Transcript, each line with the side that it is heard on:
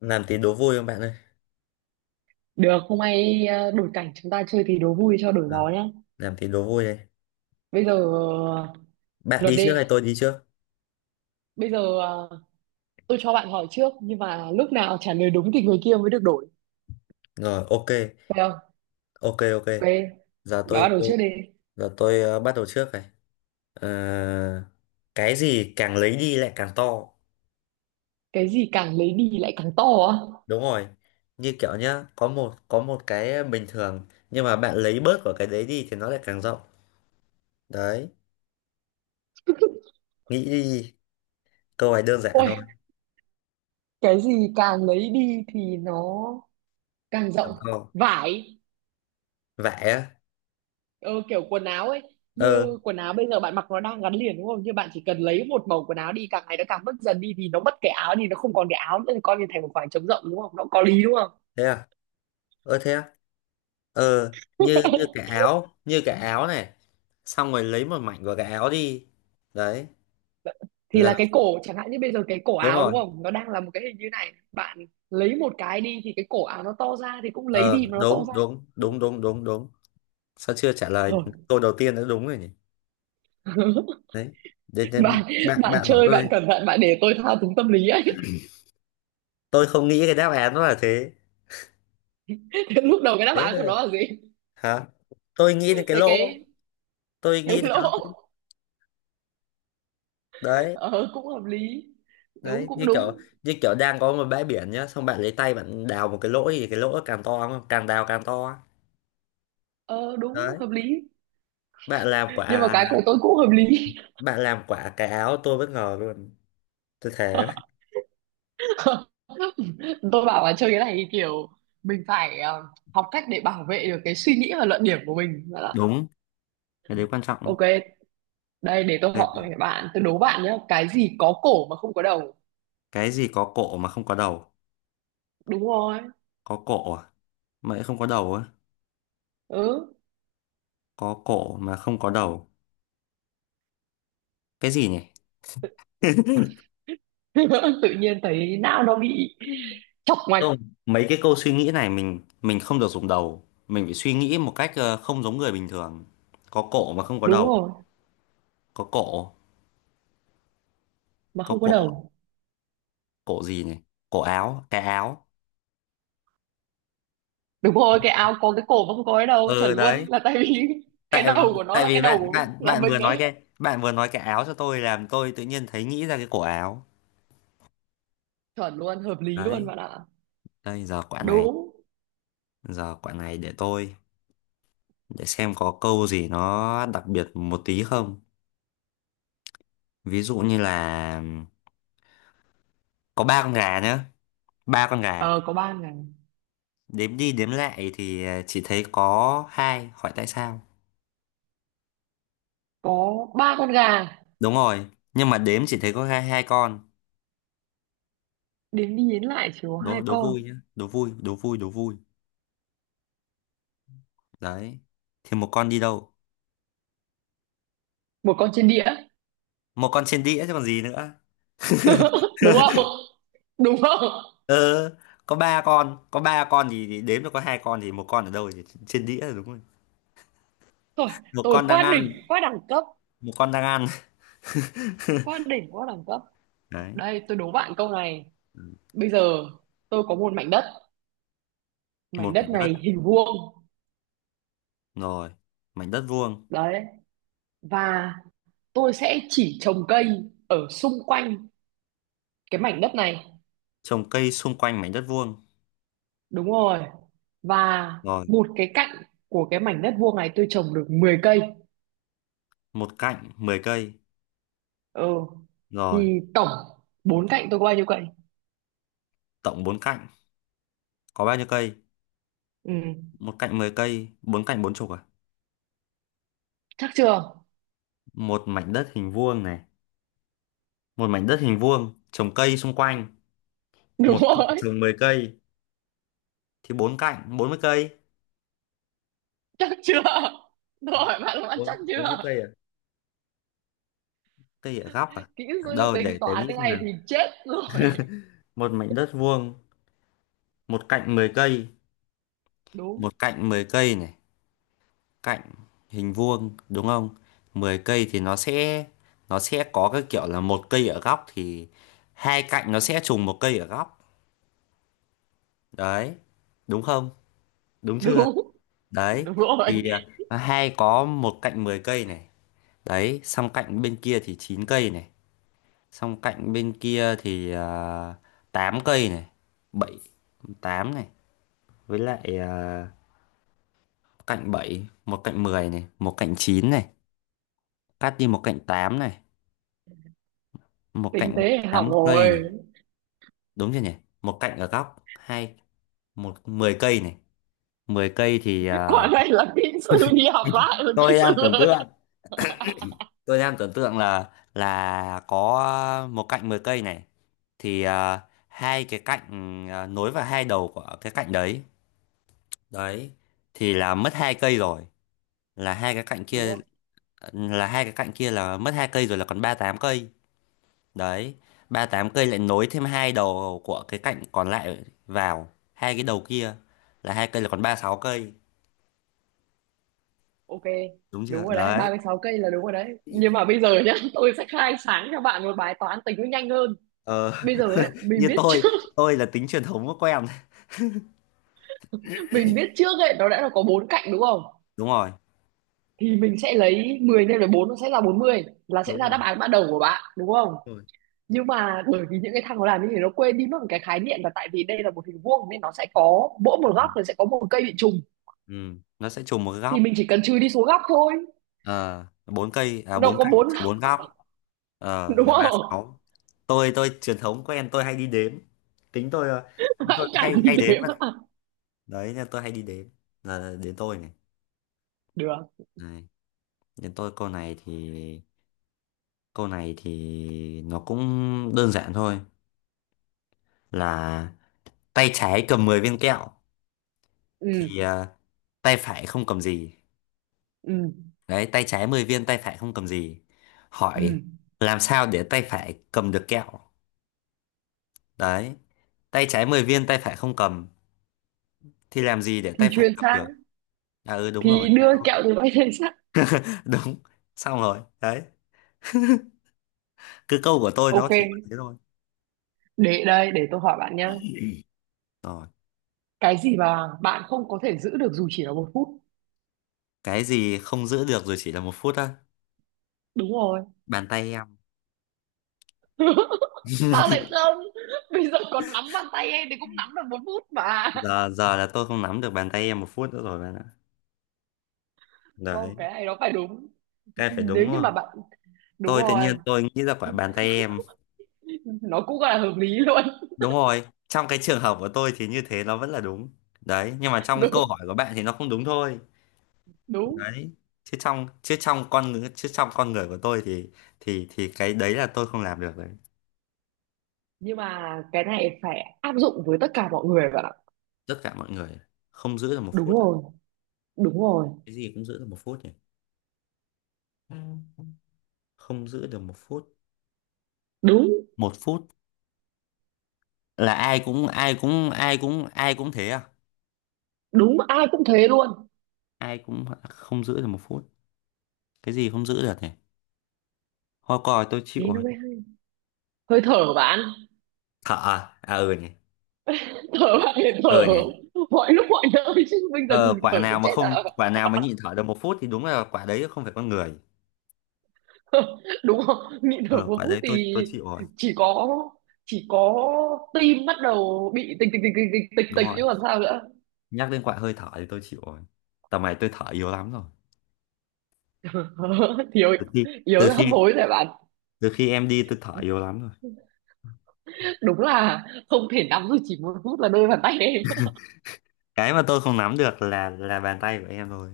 left: Làm tí đố vui không bạn ơi?
right: Được, hôm nay đổi cảnh chúng ta chơi thì đố vui cho đổi
left: Ừ,
right: gió nhá.
left: làm tí đố vui đây.
right: Bây giờ
left: Bạn
right: luật
left: đi trước
right: đi.
left: hay tôi đi trước?
right: Bây giờ tôi cho bạn hỏi trước nhưng mà lúc nào trả lời đúng thì người kia mới được đổi.
left: Rồi, ok.
right: Thấy không?
left: Ok ok.
right: Ok,
left: giờ
right: đó
left: tôi
right: đổi
left: tôi
right: trước đi.
left: giờ tôi bắt đầu trước này. Ờ, cái gì càng lấy đi lại càng to?
right: Cái gì càng lấy đi lại càng to á?
left: Đúng rồi, như kiểu nhá, có một cái bình thường nhưng mà bạn lấy bớt của cái đấy đi thì nó lại càng rộng đấy. Nghĩ đi, câu này đơn giản
right: Ôi,
left: thôi.
right: cái gì càng lấy đi thì nó càng
left: Làm
right: rộng.
left: to,
right: Vải.
left: vẽ á?
right: Ừ, kiểu quần áo ấy,
left: Ờ,
right: như quần áo bây giờ bạn mặc nó đang gắn liền đúng không, như bạn chỉ cần lấy một màu quần áo đi càng ngày nó càng mất dần đi thì nó mất cái áo, thì nó không còn cái áo nữa thì coi như thành một khoảng trống rộng đúng không, nó có lý đúng không,
left: thế à? Ơ thế á? Ờ, như như cái áo này. Xong rồi lấy một mảnh của cái áo đi. Đấy,
right: thì
left: là
right: là cái cổ chẳng hạn như bây giờ cái cổ
left: đúng
right: áo đúng
left: rồi.
right: không, nó đang là một cái hình như này bạn lấy một cái đi thì cái cổ áo nó to ra, thì cũng lấy đi
left: Ờ
right: mà nó to
left: đúng
right: ra
left: đúng đúng đúng đúng đúng. Sao chưa trả lời
right: rồi.
left: câu đầu tiên đã đúng rồi nhỉ? Đấy. Để,
right: bạn
left: bạn
right: bạn
left: bạn hỏi
right: chơi bạn cẩn thận, bạn để tôi thao túng tâm lý ấy.
left: tôi không nghĩ cái đáp án nó là thế.
right: Thế lúc đầu cái đáp
left: Thế
right: án của
left: là-
right: nó là gì?
left: hả? Tôi nghĩ đến cái
right: Thế
left: lỗ,
right: cái
left: tôi
right: cái
left: nghĩ đến cái
right: lỗ.
left: lỗ. Đấy,
right: Ờ, cũng hợp lý. Đúng,
left: đấy
right: cũng
left: như kiểu,
right: đúng.
left: như kiểu đang có một bãi biển nhá, xong bạn lấy tay bạn đào một cái lỗ thì cái lỗ càng to không? Càng đào càng to.
right: Ờ đúng,
left: Đấy,
right: hợp lý,
left: bạn làm
right: nhưng mà
left: quả,
right: cái của tôi cũng hợp lý.
left: bạn làm quả cái áo tôi bất ngờ luôn. Tôi thế.
right: Tôi bảo là chơi cái này thì kiểu mình phải học cách để bảo vệ được cái suy nghĩ và luận điểm của mình. Bảo là,
left: Đúng, cái đấy quan trọng đấy.
right: ok đây để tôi
left: Đây
right: hỏi
left: này.
right: các bạn, tôi đố bạn nhé, cái gì có cổ mà không có đầu?
left: Cái gì có cổ mà không có đầu?
right: Đúng rồi.
left: Có cổ à? Mà lại không có đầu á?
right: Ừ.
left: Có cổ mà không có đầu. Cái gì nhỉ?
right: Tự nhiên thấy não nó bị chọc ngoạch.
left: Không, mấy cái câu suy nghĩ này mình không được dùng đầu. Mình phải suy nghĩ một cách không giống người bình thường. Có cổ mà không có
right: Đúng
left: đầu.
right: rồi,
left: Có cổ,
right: mà
left: có
right: không có
left: cổ,
right: đầu.
left: cổ gì nhỉ? Cổ áo, cái áo.
right: Đúng rồi, cái áo có cái cổ mà không có cái đầu, chuẩn
left: Ờ
right: luôn,
left: đấy.
right: là tại vì cái
left: Tại
right: đầu của nó
left: tại
right: là cái
left: vì
right: đầu
left: bạn bạn
right: của là
left: bạn vừa
right: mình
left: nói
right: ấy.
left: cái, bạn vừa nói cái áo cho tôi làm tôi tự nhiên thấy nghĩ ra cái cổ áo
right: Chuẩn luôn, hợp lý
left: đấy.
right: luôn bạn ạ.
left: Đây giờ quả này,
right: Đúng.
left: giờ quả này để tôi để xem có câu gì nó đặc biệt một tí không. Ví dụ như là có ba con gà nhá, ba con gà
right: Ờ có 3 ngày.
left: đếm đi đếm lại thì chỉ thấy có hai, hỏi tại sao?
right: Có ba con gà.
left: Đúng rồi, nhưng mà đếm chỉ thấy có hai hai con.
right: Đến đi đến lại chỉ có
left: đố
right: hai
left: đố vui
right: con.
left: nhá, đố vui, đố vui, đố vui đấy, thì một con đi đâu?
right: Một con trên đĩa.
left: Một con trên đĩa chứ còn gì nữa.
right: Đúng không? Đúng không?
left: Ờ, có ba con, có ba con thì đếm được có hai con thì một con ở đâu, thì trên đĩa đúng rồi.
right: tôi
left: Một
right: tôi
left: con đang
right: quá đỉnh.
left: ăn,
right: Quá đẳng cấp.
left: một con đang ăn.
right: Quá đỉnh, quá đẳng cấp.
left: Đấy.
right: Đây tôi đố bạn câu này. Bây giờ tôi có một mảnh đất. Mảnh
left: Một
right: đất
left: mảnh đất,
right: này hình vuông.
left: rồi. Mảnh đất vuông.
right: Đấy. Và tôi sẽ chỉ trồng cây ở xung quanh cái mảnh đất này.
left: Trồng cây xung quanh mảnh đất vuông,
right: Đúng rồi. Và
left: rồi.
right: một cái cạnh của cái mảnh đất vuông này tôi trồng được 10 cây.
left: Một cạnh 10 cây,
right: Ừ,
left: rồi.
right: thì tổng bốn cạnh tôi có bao nhiêu cạnh?
left: Tổng bốn cạnh có bao nhiêu cây?
right: Ừ.
left: Một cạnh 10 cây, bốn cạnh bốn chục à?
right: Chắc chưa?
left: Một mảnh đất hình vuông này, một mảnh đất hình vuông trồng cây xung quanh,
right: Đúng
left: một cạnh
right: rồi.
left: trồng 10 cây thì bốn cạnh 40 cây.
right: Chắc chưa? Rồi, bạn là bạn
left: Bốn,
right: chắc
left: 40
right: chưa?
left: cây à? Cây ở góc à?
right: Kỹ sư
left: Đâu,
right: tính
left: để
right: toán
left: nghĩ
right: cái
left: xem.
right: này thì chết rồi.
left: Một mảnh đất vuông, một cạnh 10 cây,
right: Đúng.
left: một cạnh 10 cây này, cạnh hình vuông đúng không, 10 cây thì nó sẽ, nó sẽ có cái kiểu là một cây ở góc thì hai cạnh nó sẽ trùng một cây ở góc. Đấy, đúng không, đúng chưa?
right: Đúng.
left: Đấy,
right: Đúng rồi.
left: thì hai, có một cạnh 10 cây này. Đấy, xong cạnh bên kia thì 9 cây này, xong cạnh bên kia thì tám cây này, bảy, 8 này, với lại cạnh bảy, một cạnh 10 này, một cạnh 9 này, cắt đi một cạnh 8 này, một
right: Tính
left: cạnh
right: tế học
left: 8 cây này,
right: rồi.
left: đúng chưa nhỉ? Một cạnh ở góc, hai, một 10 cây này. Mười cây thì
right: Quả này là kỹ sư đi học lại rồi kỹ
left: tôi
right: sư
left: đang tưởng
right: ơi.
left: tượng, tôi đang tưởng tượng là có một cạnh 10 cây này thì hai cái cạnh nối vào hai đầu của cái cạnh đấy. Đấy, thì là mất hai cây rồi, là hai cái cạnh
right: Đúng
left: kia,
right: không?
left: là hai cái cạnh kia là mất hai cây rồi, là còn ba tám cây. Đấy, ba tám cây lại nối thêm hai đầu của cái cạnh còn lại vào hai cái đầu kia là hai cây, là còn ba sáu cây,
right: Ok.
left: đúng chưa
right: Đúng rồi đấy, ba
left: đấy?
right: mươi sáu cây là đúng rồi đấy, nhưng mà bây giờ nhá, tôi sẽ khai sáng cho bạn một bài toán tính nó nhanh hơn.
left: ờ,
right: Bây giờ ấy, mình
left: Như
right: biết
left: tôi
right: trước.
left: tôi là tính truyền thống của em.
right: Mình biết trước ấy, nó đã là có bốn cạnh đúng không,
left: Đúng rồi,
right: thì mình sẽ lấy 10 nhân với bốn, nó sẽ là 40, là sẽ
left: đúng
right: ra
left: rồi,
right: đáp án ban đầu của bạn đúng không.
left: đúng rồi.
right: Nhưng mà bởi vì những cái thằng nó làm như thế nó quên đi mất một cái khái niệm, là tại vì đây là một hình vuông nên nó sẽ có mỗi một
left: Ừ.
right: góc là sẽ có một cây bị trùng,
left: Ừ. Nó sẽ trùng một cái
right: thì
left: góc.
right: mình chỉ cần trừ đi số góc thôi.
left: Ờ, bốn cây à,
right: Đâu
left: bốn
right: có
left: cạnh
right: bốn,
left: trừ bốn góc. Ờ,
right: đúng
left: là ba
right: không?
left: sáu. Tôi truyền thống của em, tôi hay đi đếm, tính tôi tính
right: Hãy
left: tôi
right: cảnh,
left: hay hay
right: thế
left: đếm á.
right: mà
left: Đấy nên tôi hay đi đếm. Là đến tôi này.
right: được.
left: Này, đến tôi câu này thì, câu này thì nó cũng đơn giản thôi, là tay trái cầm 10 viên kẹo
right: Ừ.
left: thì tay phải không cầm gì.
right: Ừ.
left: Đấy, tay trái 10 viên tay phải không cầm gì.
right: Ừ.
left: Hỏi làm sao để tay phải cầm được kẹo? Đấy. Tay trái 10 viên tay phải không cầm thì làm gì để
right: Thì
left: tay phải
right: chuyển
left: cầm được?
right: sang,
left: À ừ đúng rồi.
right: thì đưa kẹo từ bay lên sắt.
left: Đúng. Xong rồi. Đấy. Cứ câu của tôi nó
right: Ok,
left: chỉ có thế thôi.
right: để đây để tôi hỏi bạn nhá,
left: Rồi,
right: cái gì mà bạn không có thể giữ được dù chỉ là một phút?
left: cái gì không giữ được rồi chỉ là một phút á?
right: Đúng rồi.
left: Bàn tay em.
right: Sao lại không? Bây giờ còn nắm bàn tay em thì cũng nắm được một phút mà.
left: Giờ, giờ là tôi không nắm được bàn tay em một phút nữa rồi bạn ạ.
right: Không,
left: Đấy,
right: cái này nó phải đúng
left: cái này phải đúng
right: nếu như
left: không?
right: mà bạn. Đúng
left: Tôi tự
right: rồi,
left: nhiên tôi nghĩ ra quả bàn tay em.
right: nó cũng gọi là hợp lý luôn.
left: Đúng rồi, trong cái trường hợp của tôi thì như thế nó vẫn là đúng. Đấy, nhưng mà trong cái câu hỏi
right: Đúng.
left: của bạn thì nó không đúng thôi.
right: Đúng.
left: Đấy. Chứ trong con người chứ trong con người của tôi thì thì cái đấy là tôi không làm được đấy.
right: Nhưng mà cái này phải áp dụng với tất cả mọi người bạn ạ.
left: Tất cả mọi người không giữ được một
right: Đúng
left: phút.
right: rồi. Đúng rồi.
left: Cái gì cũng giữ được một phút nhỉ? Ừ. Không giữ được một phút.
right: Đúng.
left: Một phút là ai cũng thế à?
right: Đúng, ai cũng thế luôn.
left: Ai cũng không giữ được một phút. Cái gì không giữ được nhỉ? Hoa còi tôi chịu.
right: Thế nó mới hay. Hơi thở bạn,
left: Thở à? À ừ nhỉ.
right: thở bạn, để
left: Ừ
right: thở
left: nhỉ.
right: mọi lúc mọi nơi chứ, bây giờ
left: Ờ,
right: ngừng
left: quả
right: thở để
left: nào mà
right: chết à?
left: không, quả nào mà nhịn thở được một phút thì đúng là quả đấy không phải con người.
right: Đúng không? Nhịn thở
left: Ờ,
right: một
left: quả
right: phút
left: đấy tôi
right: thì
left: chịu rồi.
right: chỉ có, chỉ có tim bắt đầu bị tịch tịch tịch tịch tịch tịch
left: Đúng
right: tịch
left: rồi,
right: chứ còn sao nữa.
left: nhắc đến quả hơi thở thì tôi chịu rồi. Tầm này tôi thở yếu lắm rồi.
right: Thiếu,
left: từ khi từ
right: yếu hấp
left: khi
right: hối rồi bạn.
left: từ khi em đi tôi thở yếu lắm rồi.
right: Đúng là không thể nắm được chỉ một phút là đôi bàn tay em.
left: Cái mà tôi không nắm được là bàn tay của em thôi.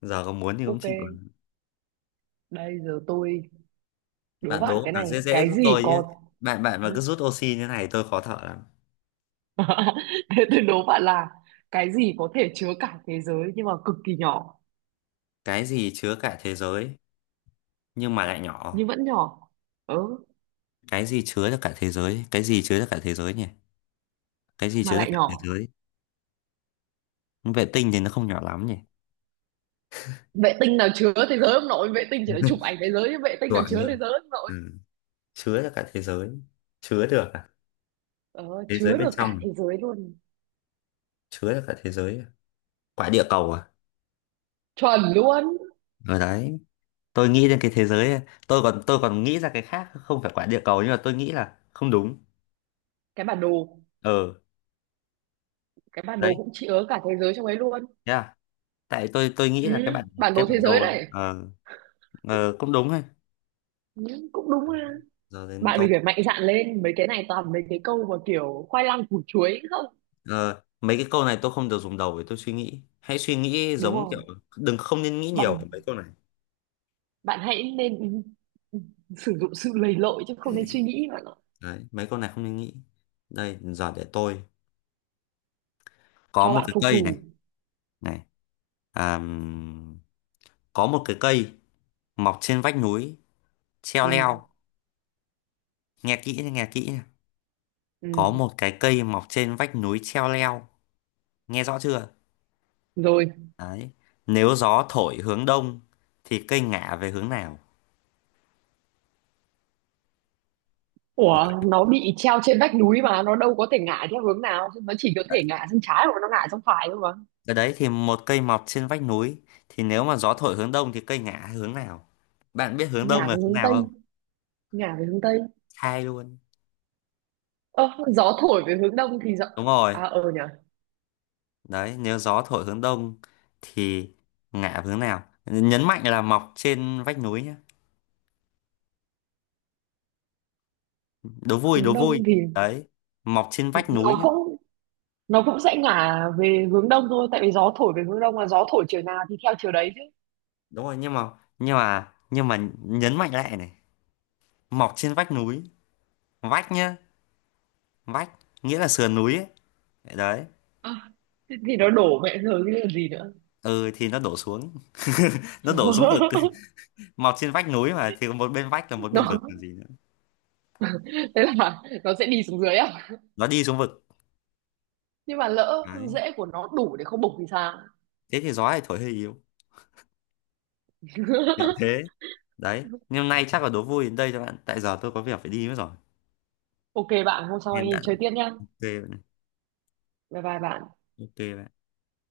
left: Giờ có muốn thì cũng
right: Ok,
left: chịu rồi.
right: đây giờ tôi đố
left: Bạn
right: bạn
left: đố
right: cái
left: là dễ
right: này,
left: dễ
right: cái
left: giúp
right: gì
left: tôi chứ,
right: có.
left: bạn bạn mà cứ rút oxy như này tôi khó thở lắm.
right: Thế tôi đố bạn là cái gì có thể chứa cả thế giới nhưng mà cực kỳ nhỏ,
left: Cái gì chứa cả thế giới nhưng mà lại nhỏ?
right: nhưng vẫn nhỏ. Ừ,
left: Cái gì chứa được cả thế giới, cái gì chứa được cả thế giới nhỉ? Cái gì
right: mà
left: chứa ra
right: lại
left: cả thế
right: nhỏ.
left: giới? Vệ tinh thì nó không nhỏ lắm nhỉ?
right: Vệ tinh nào chứa thế giới ông nội, vệ tinh chỉ là chụp ảnh thế giới chứ vệ tinh nào
left: Đoạn
right: chứa thế
left: rồi.
right: giới ông nội.
left: Ừ. Chứa ra cả thế giới. Chứa được à?
right: Ờ,
left: Thế giới
right: chứa
left: bên
right: được cả
left: trong.
right: thế giới luôn.
left: Chứa ra cả thế giới à? Quả địa cầu à?
right: Chuẩn luôn.
left: Ở đấy, tôi nghĩ đến cái thế giới ấy. Tôi còn nghĩ ra cái khác không phải quả địa cầu nhưng mà tôi nghĩ là không đúng.
right: Cái bản đồ,
left: Ờ
right: cái bản đồ
left: đấy,
right: cũng chứa cả thế giới trong ấy luôn.
left: thế à, tại tôi nghĩ
right: Ừ,
left: là cái bản,
right: bản
left: cái
right: đồ thế
left: bản
right: giới
left: đồ.
right: đấy.
left: Ờ. Ờ, cũng đúng hay.
right: Ừ, cũng đúng ha.
left: Giờ đến
right: Bạn mình
left: tôi.
right: phải mạnh dạn lên, mấy cái này toàn mấy cái câu mà kiểu khoai lang củ chuối không.
left: Ờ, mấy cái câu này tôi không được dùng đầu để tôi suy nghĩ, hãy suy nghĩ
right: Đúng
left: giống kiểu
right: rồi.
left: đừng, không nên nghĩ nhiều
right: Bằng,
left: về mấy câu này.
right: bạn hãy nên sử dụng sự lầy lội chứ không nên suy nghĩ bạn ạ.
left: Đấy, mấy con này không nên nghĩ. Đây giờ để tôi có
right: Cho
left: một
right: bạn
left: cái
right: phục
left: cây này
right: thù.
left: này, à, có một cái cây mọc trên vách núi treo
right: Ừ.
left: leo. Nghe kỹ nha, nghe kỹ nha.
right: Ừ.
left: Có một cái cây mọc trên vách núi treo leo, nghe rõ chưa?
right: Rồi.
left: Đấy, nếu gió thổi hướng đông thì cây ngả về hướng nào?
right: Ủa, nó bị treo trên vách núi mà nó đâu có thể ngả theo hướng nào, nó chỉ có
left: Đấy.
right: thể ngả sang trái hoặc nó ngả sang phải thôi mà.
left: Cái đấy thì một cây mọc trên vách núi thì nếu mà gió thổi hướng đông thì cây ngả hướng nào? Bạn biết hướng đông
right: Ngả
left: là
right: về
left: hướng
right: hướng
left: nào
right: tây.
left: không?
right: Ngả về hướng tây.
left: Sai luôn.
right: Ơ gió thổi về hướng đông thì gió,
left: Đúng rồi.
right: à ờ nhỉ.
left: Đấy, nếu gió thổi hướng đông thì ngả về hướng nào, nhấn mạnh là mọc trên vách núi nhé, đố vui,
right: Hướng
left: đố
right: đông
left: vui.
right: thì
left: Đấy, mọc trên vách núi
right: nó
left: nhé.
right: cũng nó cũng sẽ ngả về hướng đông thôi, tại vì gió thổi về hướng đông mà, gió thổi chiều nào thì theo chiều đấy chứ.
left: Đúng rồi nhưng mà nhấn mạnh lại này, mọc trên vách núi, vách nhá, vách nghĩa là sườn núi ấy. Đấy.
right: Ờ, thế thì nó đổ mẹ rồi chứ còn gì nữa.
left: Ừ thì nó đổ xuống. Nó đổ xuống vực. Mọc trên vách núi mà thì có một bên vách là một bên vực
right: Nó,
left: còn gì nữa.
right: thế là nó sẽ đi xuống dưới à?
left: Nó đi xuống vực.
right: Nhưng mà lỡ
left: Đấy,
right: rễ của nó đủ để không bục thì sao?
left: thế thì gió lại thổi hơi yếu, kiểu thế. Đấy, nhưng hôm nay chắc là đố vui đến đây cho bạn, tại giờ tôi có việc phải đi mất rồi.
right: Ok bạn, hôm sau
left: Hẹn
right: anh
left: bạn,
right: chơi tiếp nhá.
left: bạn ạ.
right: Bye bye bạn.
left: Ok bạn.